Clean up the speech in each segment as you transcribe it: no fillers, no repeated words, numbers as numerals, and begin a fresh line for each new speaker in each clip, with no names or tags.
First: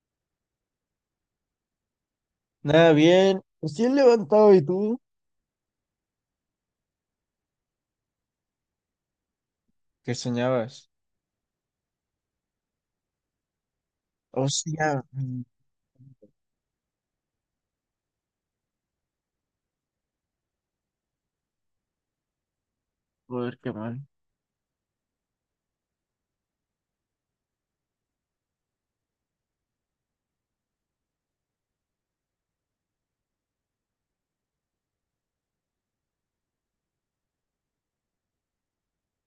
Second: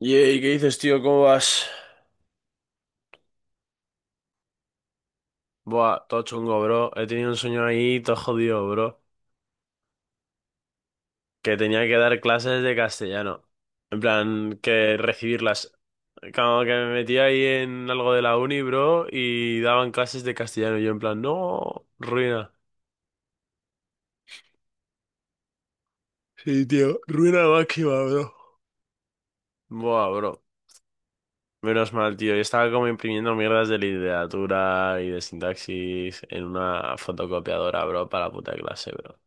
Yey, ¿qué dices, tío? ¿Cómo vas?
Nada, bien. Recién levantado, ¿y tú?
Buah, todo chungo, bro. He tenido un sueño ahí, todo jodido, bro.
¿Qué soñabas?
Que tenía que dar clases de castellano. En plan, que
Hostia,
recibirlas. Como que me metí ahí en algo de la uni, bro, y daban clases de castellano. Y yo en plan, no, ruina.
joder, qué mal.
Sí, tío, ruina máxima, bro. Buah, bro. Menos mal, tío. Yo estaba como imprimiendo mierdas de literatura y de sintaxis en una fotocopiadora, bro, para la puta clase, bro.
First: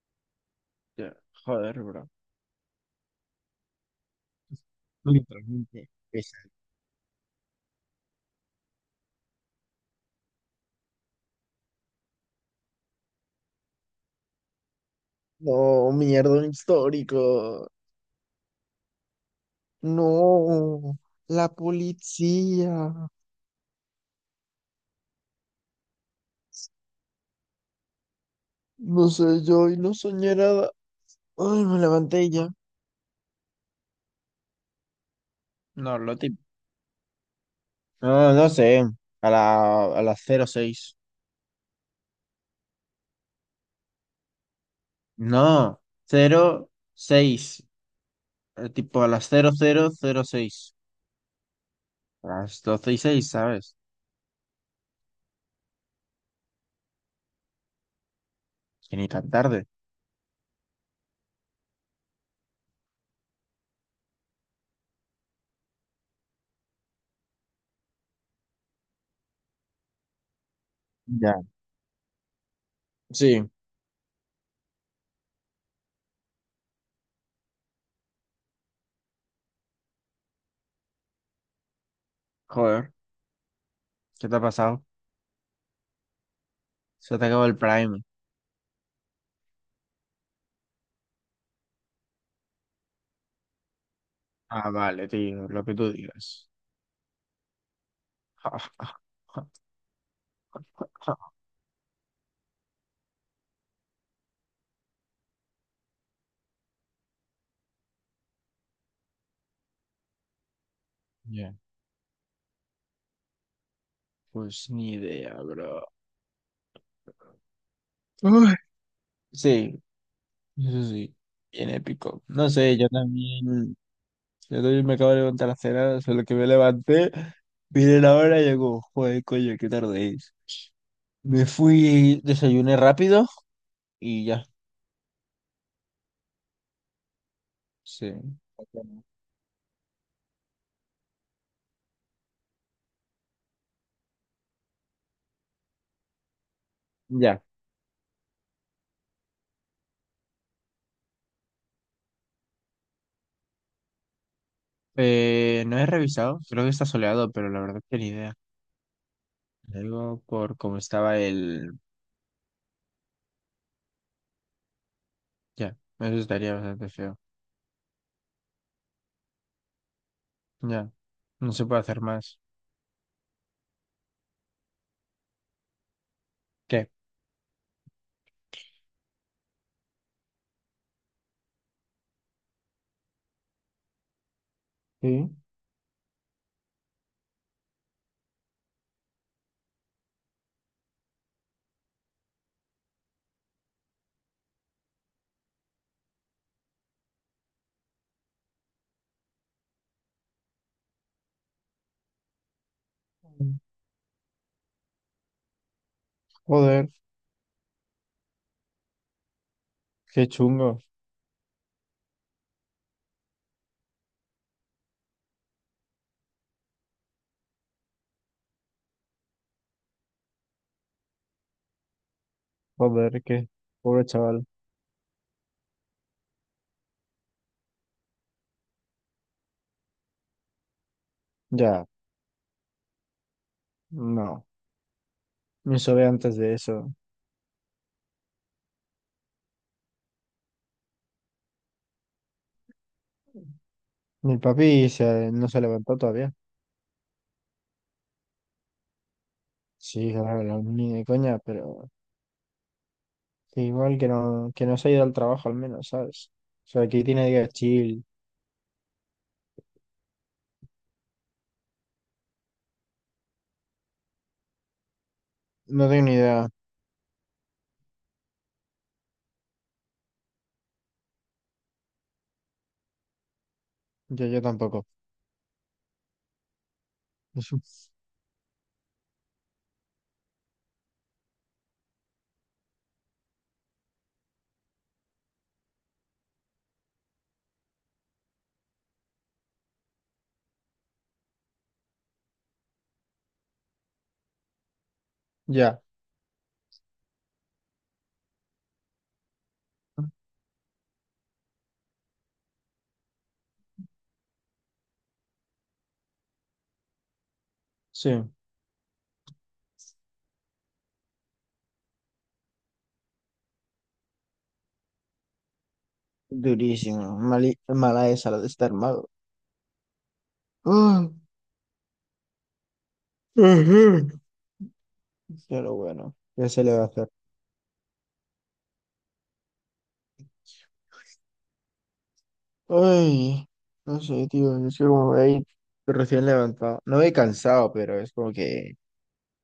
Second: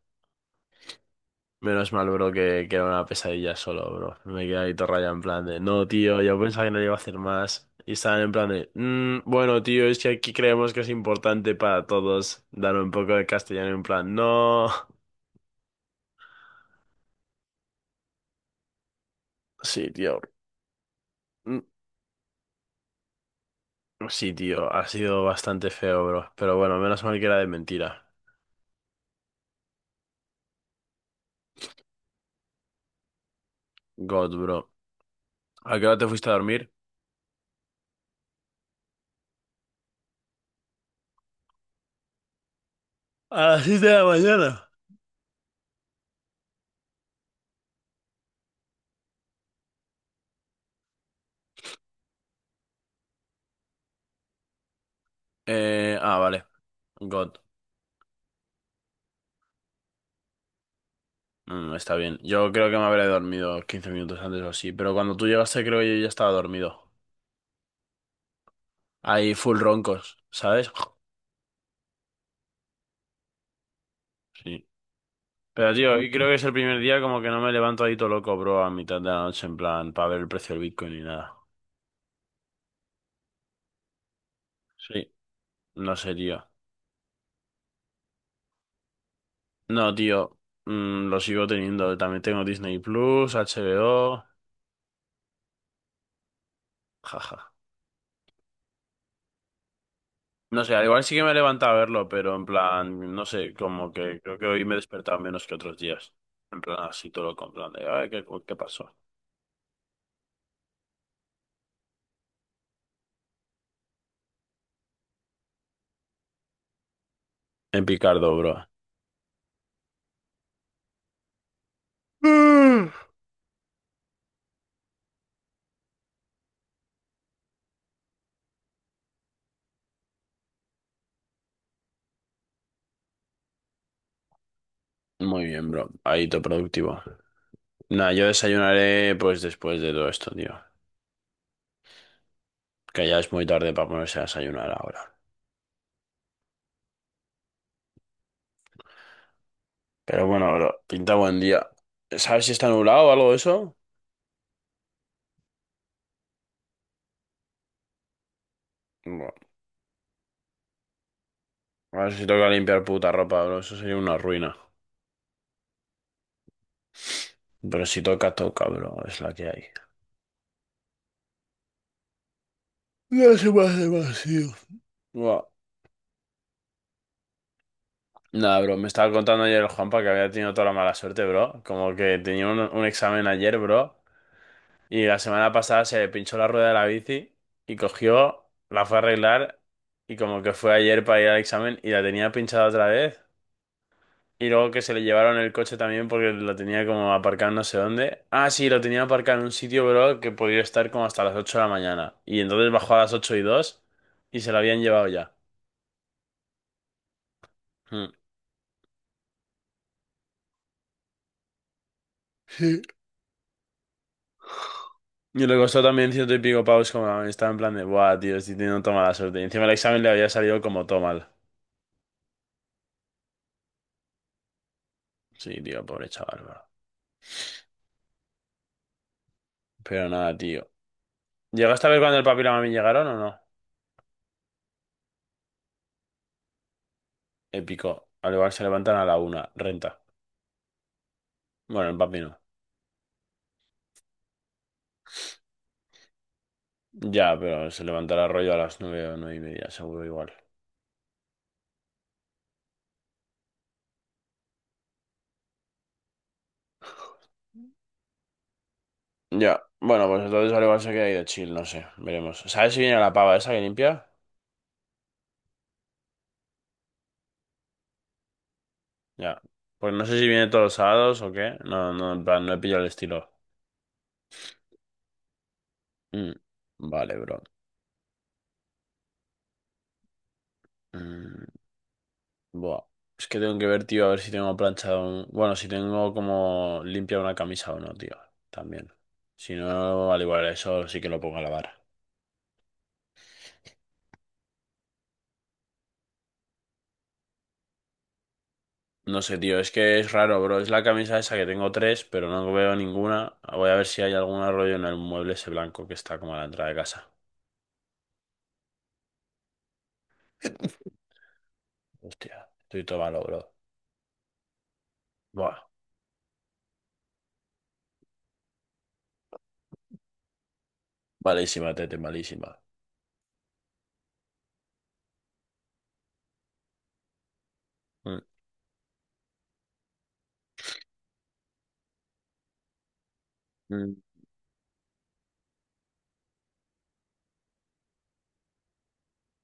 Ya, joder,
Menos mal,
bro.
bro, que era una pesadilla solo, bro. Me quedé ahí todo rayado en plan de, no,
Literalmente,
tío, yo
pesado.
pensaba que no le iba a hacer más. Y estaban en plan de, bueno, tío, es que aquí creemos que es importante para todos dar un poco de castellano en plan, no.
No, mierda, un histórico.
Sí, tío.
No, la
Mm.
policía.
Sí, tío, ha sido bastante feo, bro. Pero bueno, menos mal que era de mentira.
No sé, yo no soñé nada. Ay, me levanté y ya.
God, bro. ¿A qué hora
No,
te
lo
fuiste a
típico.
dormir?
No, no sé. A las cero seis.
A las 7 de la mañana.
No, 06. Tipo a las cero cero cero seis. A las 12 y seis, ¿sabes?
Vale. God.
Es que ni tan tarde.
Está bien. Yo creo que me habré dormido 15 minutos antes o así, pero cuando tú llegaste creo que yo ya estaba dormido. Ahí full roncos, ¿sabes?
Ya. Sí,
Sí. Pero tío, hoy creo que es el primer día como que no me levanto ahí todo loco, bro, a mitad de la noche en plan para ver el precio del Bitcoin ni nada.
joder. ¿Qué te ha pasado?
Sí, no sé, tío.
Se te acabó el Prime.
No, tío, lo sigo teniendo. También tengo Disney Plus, HBO,
Ah, vale, tío, lo que tú digas.
jaja. No sé, al igual sí que me he levantado a verlo, pero en plan, no sé, como que creo que hoy me he despertado menos que otros días. En plan, así todo con plan de, ay, ¿qué pasó?
Ya. Pues ni idea, bro.
En Picardo,
Uy.
bro.
Sí, eso sí, bien épico. No sé,
Mm.
yo también me acabo de levantar a cenar, solo que me levanté, miré la hora y digo, joder, coño, qué tarde es. Me fui, desayuné rápido y ya,
Muy bien, bro. Ahí todo productivo. Nada,
sí.
yo desayunaré pues después de todo esto, tío. Que ya es muy tarde para ponerse a desayunar ahora.
Ya.
Pero bueno, bro, pinta buen día. ¿Sabes si está nublado o algo de eso?
No he revisado, creo que está soleado, pero la verdad que ni idea.
Bueno,
Algo por cómo estaba el...
a ver si toca limpiar puta ropa, bro. Eso sería una ruina.
Ya, eso estaría bastante feo.
Pero si toca, toca, bro. Es la que hay.
Ya, no se puede hacer más.
No se me hace. Buah.
¿Qué?
Nada, bro, me estaba contando ayer el Juanpa que había tenido toda la mala suerte, bro. Como que tenía un examen ayer, bro, y la
Sí.
semana pasada se le pinchó la rueda de la bici y cogió, la fue a arreglar y como que fue ayer para ir al examen y la tenía pinchada otra vez. Y luego que se le llevaron el coche también porque lo tenía como aparcado no sé dónde. Ah, sí, lo tenía aparcado en un sitio, bro, que podía estar como hasta las 8 de la mañana. Y entonces bajó a las 8 y 2 y se lo habían llevado ya.
Joder,
Hmm.
qué chungo.
Y le costó también ciento y pico pavos como estaba en plan de, buah, tío, estoy teniendo toda mala suerte. Y encima el examen le había salido como todo mal.
Joder, qué pobre chaval.
Sí, tío, pobre chaval, bro. Pero nada, tío.
Ya,
¿Llegaste a ver cuando el papi y la mami llegaron o no?
no. Me sobe antes de eso.
Épico. Al igual se levantan a la una, renta. Bueno, el papi no.
No se levantó todavía.
Ya, pero se levantará rollo a las nueve o nueve y media, seguro
Sí,
igual.
claro, no, ni de coña, pero que no se ha ido al trabajo al menos, ¿sabes? O sea, que tiene día chill.
Ya, bueno, pues entonces al igual se queda ahí de chill, no sé, veremos. ¿Sabes si viene la pava esa que limpia?
No tengo ni idea.
Ya. Pues no sé si viene todos los sábados o qué. No, no, en plan, no he pillado el estilo.
Yo tampoco.
Mm. Vale, bro. Mm. Buah. Es que tengo que ver, tío, a ver si tengo planchado un... Bueno, si tengo como limpia una camisa o no, tío. También. Si no, al igual eso sí que lo pongo a lavar.
Ya,
No sé, tío, es que es raro, bro. Es la camisa esa que tengo tres, pero no veo ninguna. Voy a ver si hay algún rollo en el mueble ese blanco que está como a la entrada de casa.
sí.
Hostia, estoy todo malo, bro. Buah,
Durísimo. Mala esa la de estar mago. Ah,
malísima, tete, malísima.
ujú, pero bueno, ya se le va a hacer.
Mm,
Ay,
mm.
no sé, tío. Es que como ahí recién levantado. No he cansado, pero es como que,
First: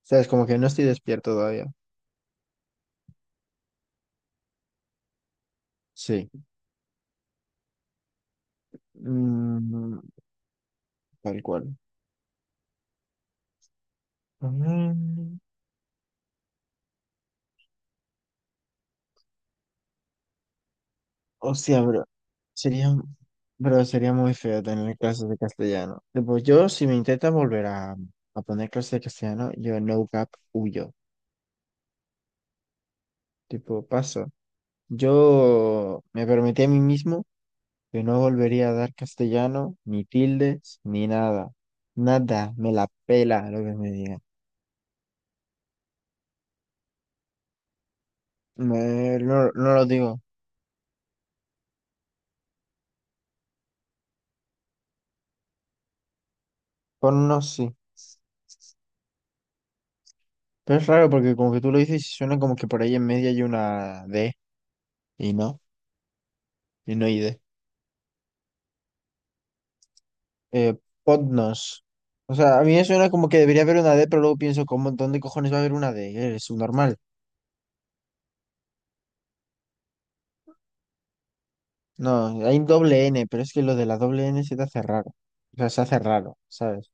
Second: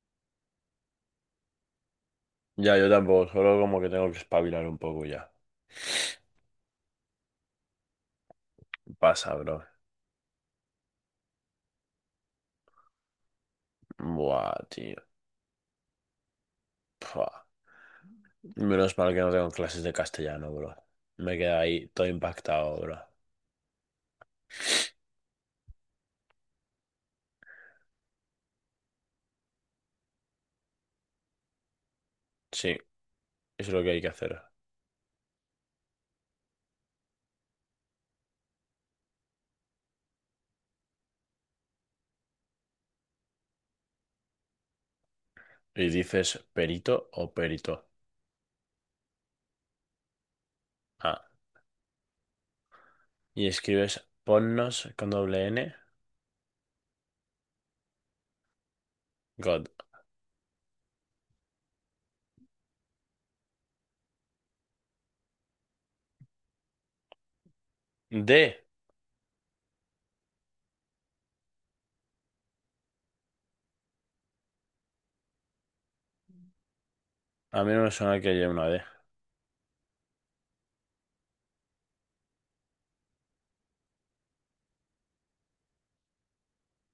¿sabes? Como que no estoy despierto todavía.
Ya, yo tampoco, solo como que tengo que espabilar un poco ya.
Sí.
Pasa, bro.
Mm, tal cual.
Buah, tío.
Mm,
Buah. Menos mal que no tengo clases de castellano, bro. Me queda
hostia,
ahí
bro.
todo impactado,
Sería,
bro.
pero sería muy feo tener clases de castellano. Tipo, yo, si me intentan volver a poner clases de castellano, yo no cap huyo.
Sí, eso es lo
Tipo,
que hay que
pasa.
hacer.
Yo me prometí a mí mismo que no volvería a dar castellano, ni tildes, ni nada. Nada, me la pela lo que me digan.
Y dices perito o perito.
No lo digo.
Ah, y escribes ponnos con doble N.
Con unos sí.
God.
Pero es raro porque como que tú lo dices y suena como que por ahí en medio hay una D. Y no, y no hay D.
D.
Eh, Podnos. O sea, a mí me suena como que debería haber una D, pero luego pienso, ¿cómo, dónde cojones va a haber una D? Es subnormal.
A mí no me suena que haya una D.
No, hay un doble N, pero es que lo de la doble N se te hace raro. O sea, se hace raro, ¿sabes?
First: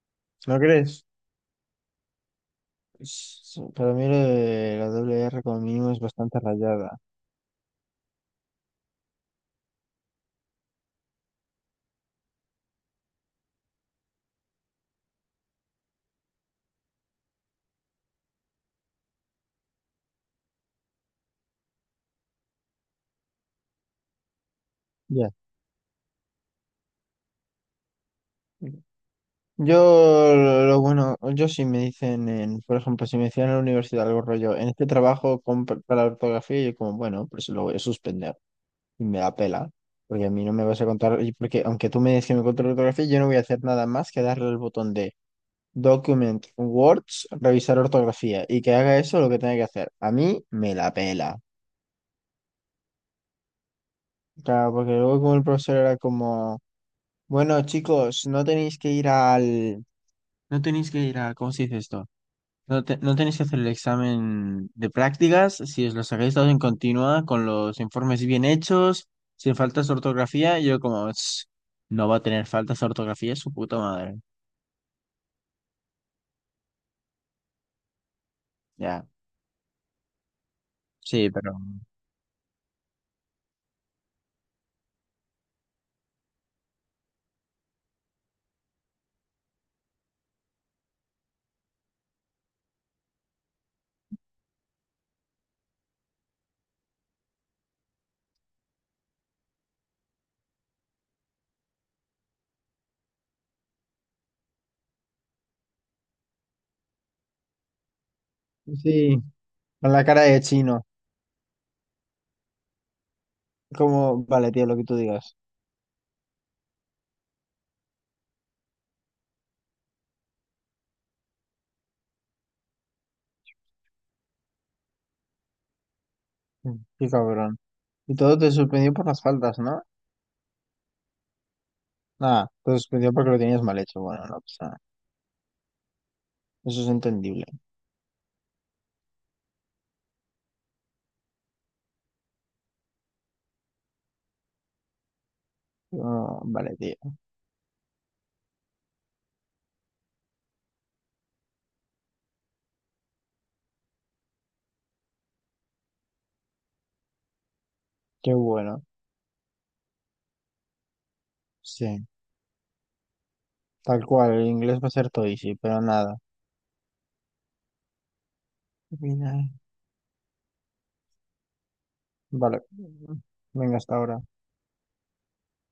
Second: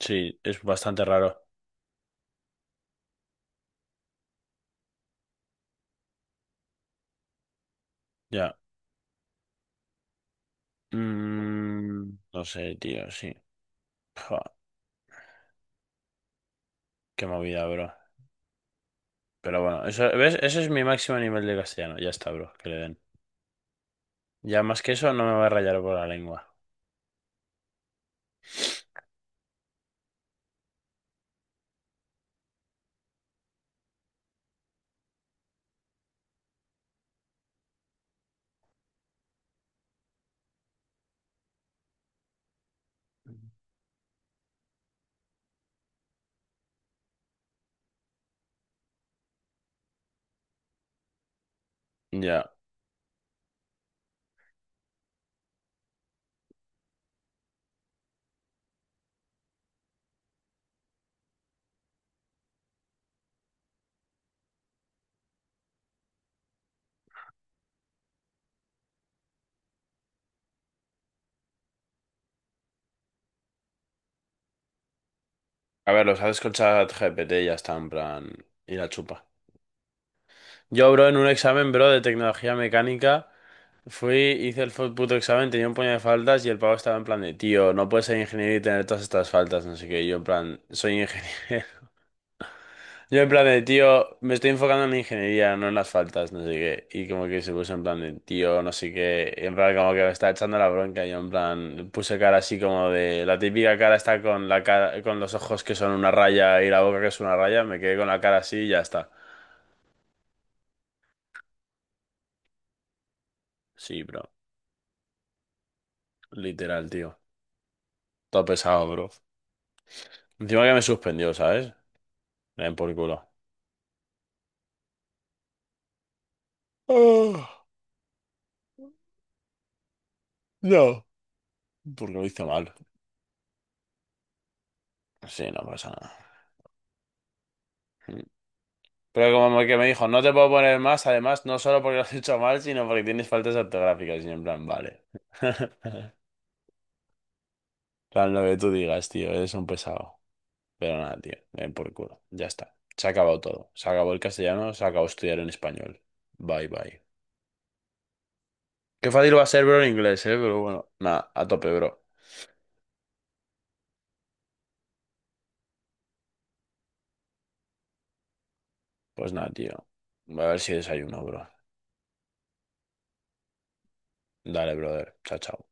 Sí,
¿No
es bastante
crees?
raro.
Para mí lo de la doble R como mínimo es bastante rayada.
Ya. No sé, tío, sí. Pua, qué movida, bro. Pero bueno, eso, ¿ves? Ese es mi máximo nivel de castellano. Ya está, bro, que le den. Ya más que eso no
Ya.
me va a rayar por la lengua.
Yo, lo bueno, yo si me dicen, por ejemplo, si me decían en la universidad algo rollo, en este trabajo con, para la ortografía, yo como, bueno, pues lo voy a suspender y me da pela, porque a mí no me vas a contar, y porque aunque tú me digas que me contes la ortografía, yo no voy a hacer nada más que darle el botón de Document Words, revisar ortografía y que haga eso lo que tenga que hacer. A mí me la pela.
Ya.
Claro, porque luego como el profesor era como, bueno, chicos, no tenéis que ir al, no tenéis que ir a, ¿cómo se dice esto? No tenéis que hacer el examen de prácticas si os lo sacáis todos en continua, con los informes bien hechos, sin faltas de ortografía. Y yo como, "Ch, no va a tener faltas de ortografía, su puta madre".
A ver, los haces con ChatGPT y ya está, en plan, y la
Ya,
chupa. Yo, bro, en un
sí, pero...
examen, bro, de tecnología mecánica, fui, hice el puto examen, tenía un puño de faltas y el pavo estaba en plan de, tío, no puedes ser ingeniero y tener todas estas faltas, no sé qué. Y yo, en plan, soy ingeniero. Yo en plan de, tío, me estoy enfocando en la ingeniería, no en las faltas, no sé qué. Y como que se puso en plan de, tío, no sé qué. Y en plan como que me está echando la bronca. Y yo en plan puse cara así como de, la típica cara está con la cara, con los ojos que son una raya y la boca que es una raya. Me quedé con la cara así y ya está.
Sí, con la cara de chino.
Sí,
Como,
bro.
vale, tío, lo que tú digas.
Literal, tío. Todo pesado, bro. Encima que me suspendió, ¿sabes? Me den por culo.
Qué cabrón.
Ah,
Y todo te suspendió por las faltas, ¿no?
no. Porque lo hizo
Nada, te
mal.
suspendió porque lo tenías mal hecho. Bueno, no pasa nada.
Sí, no pasa
Eso es entendible.
nada. Pero como que me dijo, no te puedo poner más, además, no solo porque lo has hecho mal, sino porque tienes faltas ortográficas. Y yo en plan, vale.
Ah, vale, tío.
En plan, lo que tú digas, tío, eres un pesado. Pero nada, tío, ven por culo. Ya está. Se ha acabado todo. Se acabó el castellano, se acabó estudiar en español. Bye, bye.
Qué bueno.
Qué fácil va a ser, bro, en inglés, pero bueno, nada, a tope, bro.
Sí, tal cual. El inglés va a ser todo easy, pero nada.
Pues nada, tío. Voy a ver si desayuno, bro.
Vale. Venga, hasta ahora.
Dale, brother. Chao, chao.